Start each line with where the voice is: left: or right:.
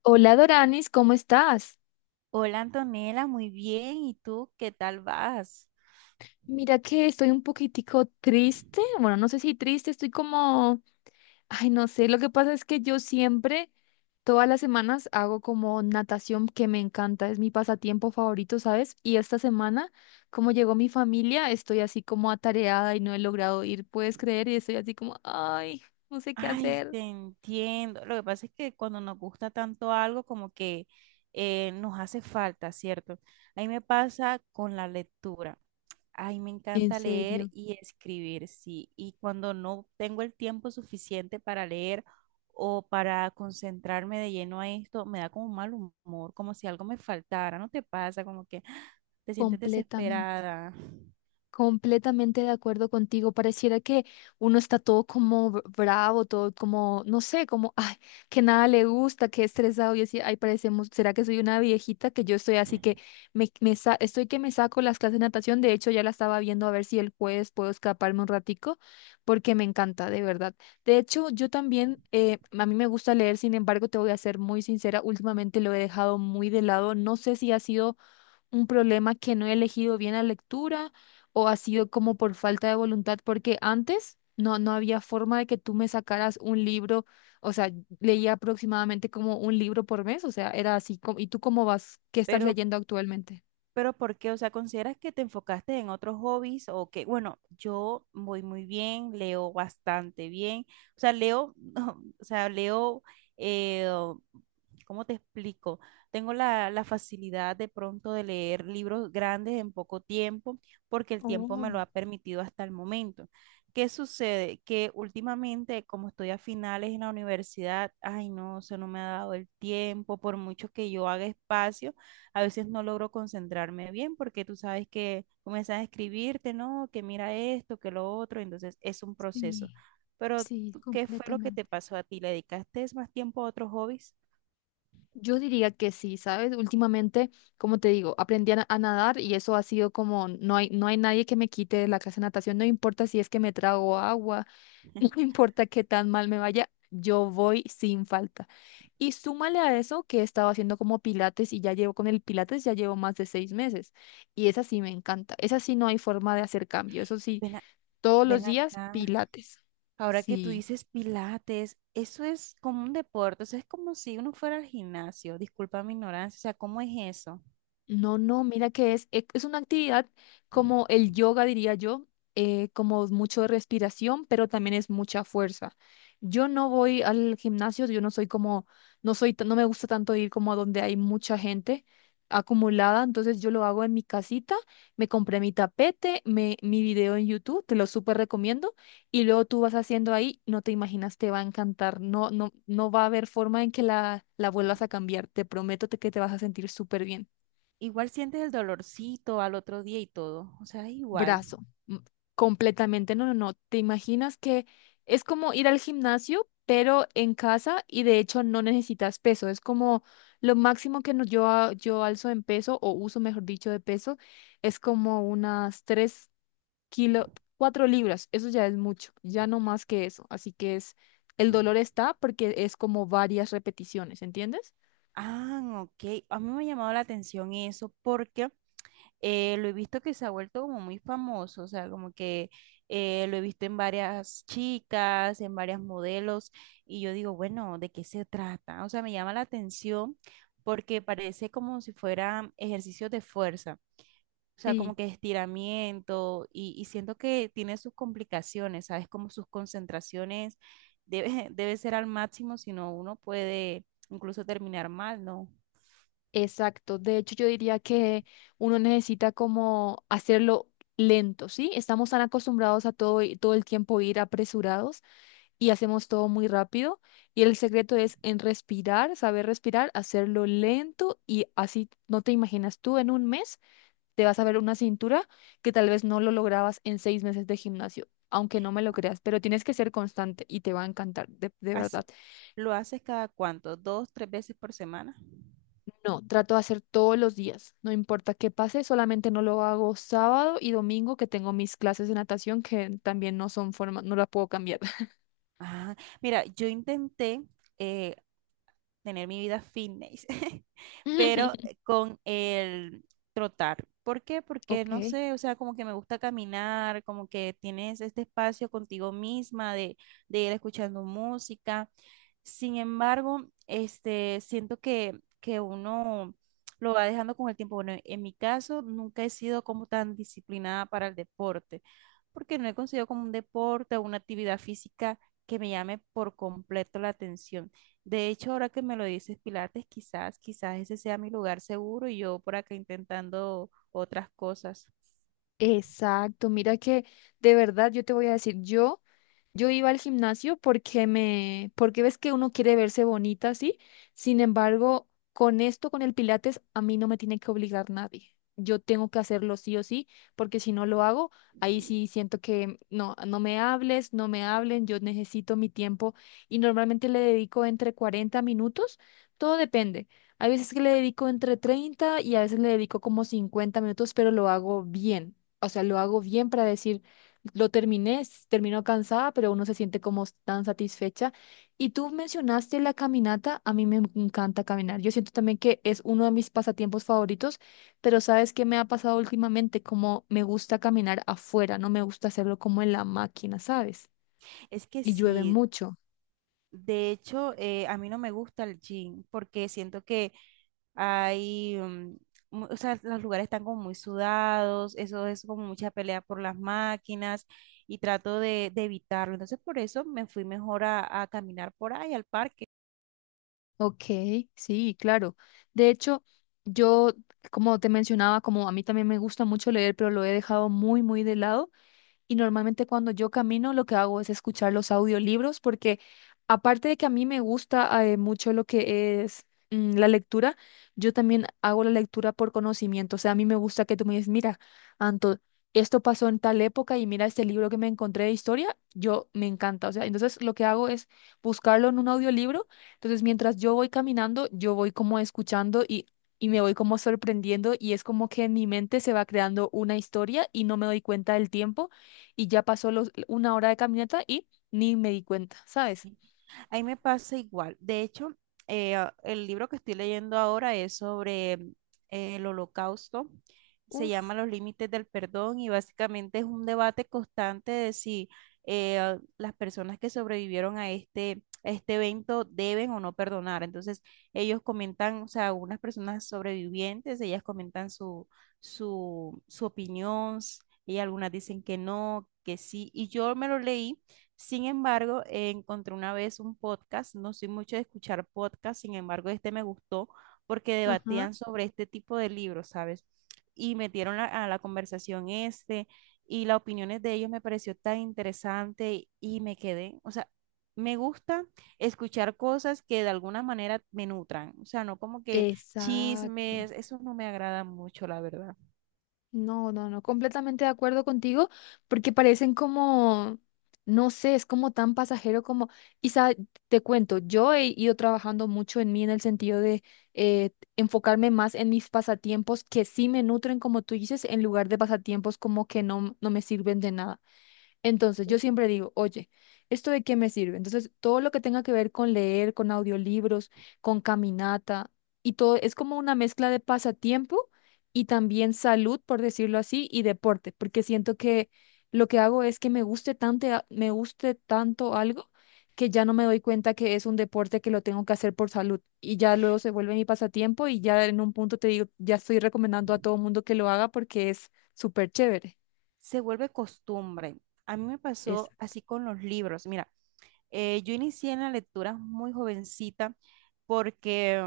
left: Hola Doranis, ¿cómo estás?
right: Hola Antonella, muy bien. ¿Y tú qué tal vas?
left: Mira que estoy un poquitico triste, bueno, no sé si triste, estoy como, ay, no sé, lo que pasa es que yo siempre, todas las semanas hago como natación que me encanta, es mi pasatiempo favorito, ¿sabes? Y esta semana, como llegó mi familia, estoy así como atareada y no he logrado ir, ¿puedes creer? Y estoy así como, ay, no sé qué
right: Ay,
left: hacer.
right: te entiendo. Lo que pasa es que cuando nos gusta tanto algo, como que nos hace falta, ¿cierto? A mí me pasa con la lectura. Ay, me
left: En
right: encanta leer
left: serio,
right: y escribir, sí. Y cuando no tengo el tiempo suficiente para leer o para concentrarme de lleno a esto, me da como un mal humor, como si algo me faltara. ¿No te pasa? Como que te sientes
left: completamente.
right: desesperada.
left: Completamente de acuerdo contigo. Pareciera que uno está todo como bravo, todo como, no sé, como, ay, que nada le gusta, que estresado. Y así, ay, parecemos, ¿será que soy una viejita? Que yo estoy así que estoy que me saco las clases de natación. De hecho, ya la estaba viendo a ver si el jueves puedo escaparme un ratico, porque me encanta, de verdad. De hecho, yo también, a mí me gusta leer, sin embargo, te voy a ser muy sincera, últimamente lo he dejado muy de lado. No sé si ha sido un problema que no he elegido bien la lectura o ha sido como por falta de voluntad, porque antes no había forma de que tú me sacaras un libro, o sea, leía aproximadamente como un libro por mes, o sea, era así. ¿Y tú cómo vas? ¿Qué estás
right: Pero
left: leyendo actualmente?
right: Pero ¿por qué? O sea, ¿consideras que te enfocaste en otros hobbies o que, bueno, yo voy muy bien, leo bastante bien, o sea, leo, o sea, leo, eh, ¿cómo te explico? Tengo la facilidad de pronto de leer libros grandes en poco tiempo porque el tiempo me lo
left: Oh,
right: ha permitido hasta el momento. ¿Qué sucede? Que últimamente, como estoy a finales en la universidad, ay no, eso no me ha dado el tiempo, por mucho que yo haga espacio a veces no logro concentrarme bien porque tú sabes que comienzas a escribirte, ¿no? Que mira esto, que lo otro, entonces es un proceso.
left: sí,
right: Pero,
left: sí,
right: ¿tú ¿qué fue lo que
left: completamente.
right: te pasó a ti? ¿Le dedicaste más tiempo a otros hobbies?
left: Yo diría que sí, ¿sabes? Últimamente, como te digo, aprendí a nadar y eso ha sido como, no hay nadie que me quite la clase de natación, no importa si es que me trago agua. No importa qué tan mal me vaya, yo voy sin falta. Y súmale a eso que he estado haciendo como pilates y ya llevo con el pilates, ya llevo más de 6 meses. Y esa sí me encanta. Esa sí no hay forma de hacer cambio. Eso sí,
right: Ven, a-
left: todos los
right: ven
left: días
right: acá.
left: pilates.
right: Ahora que tú
left: Sí.
right: dices pilates, eso es como un deporte, o sea, es como si uno fuera al gimnasio, disculpa mi ignorancia, o sea, ¿cómo es eso?
left: No, no, mira que es, es una actividad como el yoga, diría yo, como mucho de respiración, pero también es mucha fuerza. Yo no voy al gimnasio, yo no soy como, no soy, no me gusta tanto ir como a donde hay mucha gente acumulada, entonces yo lo hago en mi casita, me compré mi tapete, me, mi video en YouTube, te lo súper recomiendo, y luego tú vas haciendo ahí, no te imaginas, te va a encantar, no, no, no va a haber forma en que la vuelvas a cambiar, te prometo que te vas a sentir súper bien.
right: Igual sientes el dolorcito al otro día y todo, o sea, es igual.
left: brazo. m- Completamente, no, no, no. ¿Te imaginas que es como ir al gimnasio, pero en casa y de hecho no necesitas peso? Es como lo máximo que yo, yo alzo en peso o uso, mejor dicho, de peso, es como unas 3 kilos, 4 libras. Eso ya es mucho, ya no más que eso. Así que es, el dolor está porque es como varias repeticiones, ¿entiendes?
right: Ah, ok. A mí me ha llamado la atención eso porque lo he visto que se ha vuelto como muy famoso, o sea, como que lo he visto en varias chicas, en varias modelos, y yo digo, bueno, ¿de qué se trata? O sea, me llama la atención porque parece como si fueran ejercicios de fuerza. O sea, como
left: Sí.
right: que estiramiento y siento que tiene sus complicaciones, ¿sabes? Como sus concentraciones debe, debe ser al máximo, si no uno puede incluso terminar mal, ¿no?
left: Exacto, de hecho yo diría que uno necesita como hacerlo lento, ¿sí? Estamos tan acostumbrados a todo, todo el tiempo ir apresurados y hacemos todo muy rápido y el secreto es en respirar, saber respirar, hacerlo lento y así no te imaginas tú en un mes te vas a ver una cintura que tal vez no lo lograbas en 6 meses de gimnasio, aunque no me lo creas, pero tienes que ser constante y te va a encantar, de verdad.
right: Hace- ¿Lo haces cada cuánto? ¿Dos, tres veces por semana?
left: No, trato de hacer todos los días, no importa qué pase, solamente no lo hago sábado y domingo que tengo mis clases de natación que también no son forma, no la puedo cambiar.
right: Ah, mira, yo intenté eh, tener mi vida fitness, pero con el trotar. ¿Por qué? Porque
left: Ok,
right: no sé, o sea, como que me gusta caminar, como que tienes este espacio contigo misma de ir escuchando música, sin embargo, este, siento que uno lo va dejando con el tiempo. Bueno, en mi caso, nunca he sido como tan disciplinada para el deporte, porque no he conseguido como un deporte o una actividad física que me llame por completo la atención. De hecho, ahora que me lo dices, Pilates, quizás, quizás ese sea mi lugar seguro y yo por acá intentando otras cosas.
left: exacto, mira que de verdad yo te voy a decir, yo yo iba al gimnasio porque me, porque ves que uno quiere verse bonita, ¿sí? Sin embargo, con esto, con el Pilates, a mí no me tiene que obligar nadie. Yo tengo que hacerlo sí o sí, porque si no lo hago, ahí sí siento que no, no me hables, no me hablen, yo necesito mi tiempo y normalmente le dedico entre 40 minutos, todo depende. Hay veces que le dedico entre 30 y a veces le dedico como 50 minutos, pero lo hago bien. O sea, lo hago bien para decir lo terminé, termino cansada, pero uno se siente como tan satisfecha. Y tú mencionaste la caminata, a mí me encanta caminar. Yo siento también que es uno de mis pasatiempos favoritos, pero ¿sabes qué me ha pasado últimamente? Como me gusta caminar afuera, no me gusta hacerlo como en la máquina, ¿sabes?
right: Es que
left: Y llueve
right: sí,
left: mucho.
right: de hecho, a mí no me gusta el gym porque siento que hay, o sea, los lugares están como muy sudados, eso es como mucha pelea por las máquinas y trato de evitarlo. Entonces, por eso me fui mejor a caminar por ahí al parque.
left: Ok, sí, claro. De hecho, yo, como te mencionaba, como a mí también me gusta mucho leer, pero lo he dejado muy, muy de lado. Y normalmente cuando yo camino lo que hago es escuchar los audiolibros porque aparte de que a mí me gusta mucho lo que es la lectura, yo también hago la lectura por conocimiento. O sea, a mí me gusta que tú me digas, mira, Anto, esto pasó en tal época y mira este libro que me encontré de historia, yo me encanta. O sea, entonces lo que hago es buscarlo en un audiolibro. Entonces mientras yo voy caminando, yo voy como escuchando y... Y me voy como sorprendiendo y es como que en mi mente se va creando una historia y no me doy cuenta del tiempo y ya pasó los, una hora de caminata y ni me di cuenta, ¿sabes?
right: A mí me pasa igual. De hecho, el libro que estoy leyendo ahora es sobre el Holocausto. Se
left: Uf,
right: llama Los límites del perdón y básicamente es un debate constante de si las personas que sobrevivieron a este evento deben o no perdonar. Entonces, ellos comentan, o sea, unas personas sobrevivientes, ellas comentan su opinión, y algunas dicen que no, que sí. Y yo me lo leí, sin embargo, encontré una vez un podcast, no soy mucho de escuchar podcast, sin embargo, este me gustó porque
left: ajá,
right: debatían sobre este tipo de libros, ¿sabes? Y metieron a la conversación este y las opiniones de ellos me pareció tan interesante y me quedé, o sea, me gusta escuchar cosas que de alguna manera me nutran, o sea, no como que
left: exacto.
right: chismes, eso no me agrada mucho, la verdad.
left: No, no, no, completamente de acuerdo contigo, porque parecen como, no sé, es como tan pasajero como, y sa- te cuento, yo he ido trabajando mucho en mí en el sentido de eh, enfocarme más en mis pasatiempos que sí me nutren, como tú dices, en lugar de pasatiempos como que no, no me sirven de nada. Entonces, yo siempre digo, oye, ¿esto de qué me sirve? Entonces, todo lo que tenga que ver con leer, con audiolibros, con caminata y todo, es como una mezcla de pasatiempo y también salud, por decirlo así, y deporte, porque siento que lo que hago es que me guste tanto algo que ya no me doy cuenta que es un deporte que lo tengo que hacer por salud y ya luego se vuelve mi pasatiempo y ya en un punto te digo, ya estoy recomendando a todo mundo que lo haga porque es súper chévere.
right: Se vuelve costumbre. A mí me
left: Esa.
right: pasó así con los libros. Mira, yo inicié en la lectura muy jovencita porque,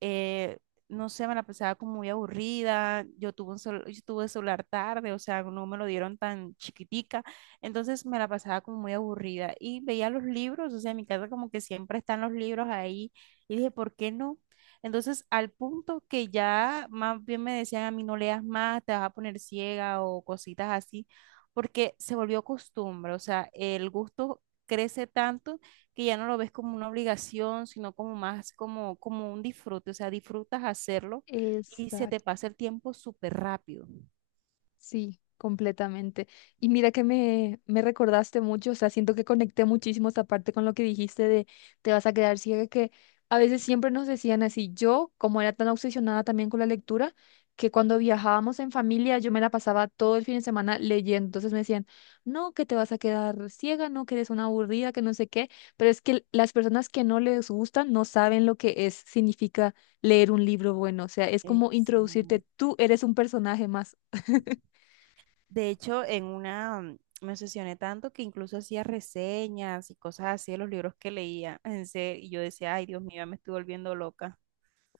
right: eh, no sé, me la pasaba como muy aburrida. Yo tuve celular tarde, o sea, no me lo dieron tan chiquitica. Entonces me la pasaba como muy aburrida y veía los libros, o sea, en mi casa como que siempre están los libros ahí. Y dije, ¿por qué no? Entonces, al punto que ya más bien me decían a mí, no leas más, te vas a poner ciega o cositas así, porque se volvió costumbre, o sea, el gusto crece tanto que ya no lo ves como una obligación, sino como más como, como un disfrute, o sea, disfrutas hacerlo y se te
left: Exacto.
right: pasa el tiempo súper rápido.
left: Sí, completamente. Y mira que me recordaste mucho, o sea, siento que conecté muchísimo esa parte con lo que dijiste de te vas a quedar ciega, que a veces siempre nos decían así. Yo, como era tan obsesionada también con la lectura, que cuando viajábamos en familia yo me la pasaba todo el fin de semana leyendo. Entonces me decían, no, que te vas a quedar ciega, no, que eres una aburrida, que no sé qué. Pero es que las personas que no les gustan no saben lo que es, significa leer un libro bueno. O sea, es como introducirte,
right: Exacto.
left: tú eres un personaje más.
right: De hecho, en una me obsesioné tanto que incluso hacía reseñas y cosas así de los libros que leía, en serio, y yo decía, ay, Dios mío, ya me estoy volviendo loca.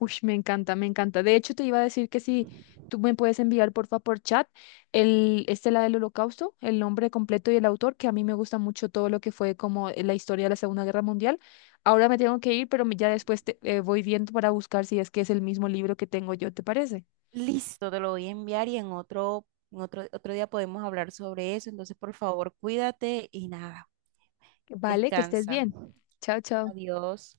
left: Uy, me encanta, me encanta. De hecho, te iba a decir que si tú me puedes enviar, porfa, por chat, el, este, la del Holocausto, el nombre completo y el autor, que a mí me gusta mucho todo lo que fue como la historia de la Segunda Guerra Mundial. Ahora me tengo que ir, pero ya después te, voy viendo para buscar si es que es el mismo libro que tengo yo, ¿te parece?
right: Listo, te lo voy a enviar y en en otro día podemos hablar sobre eso. Entonces, por favor, cuídate y nada,
left: Vale, que estés
right: descansa.
left: bien. Chao, chao.
right: Adiós.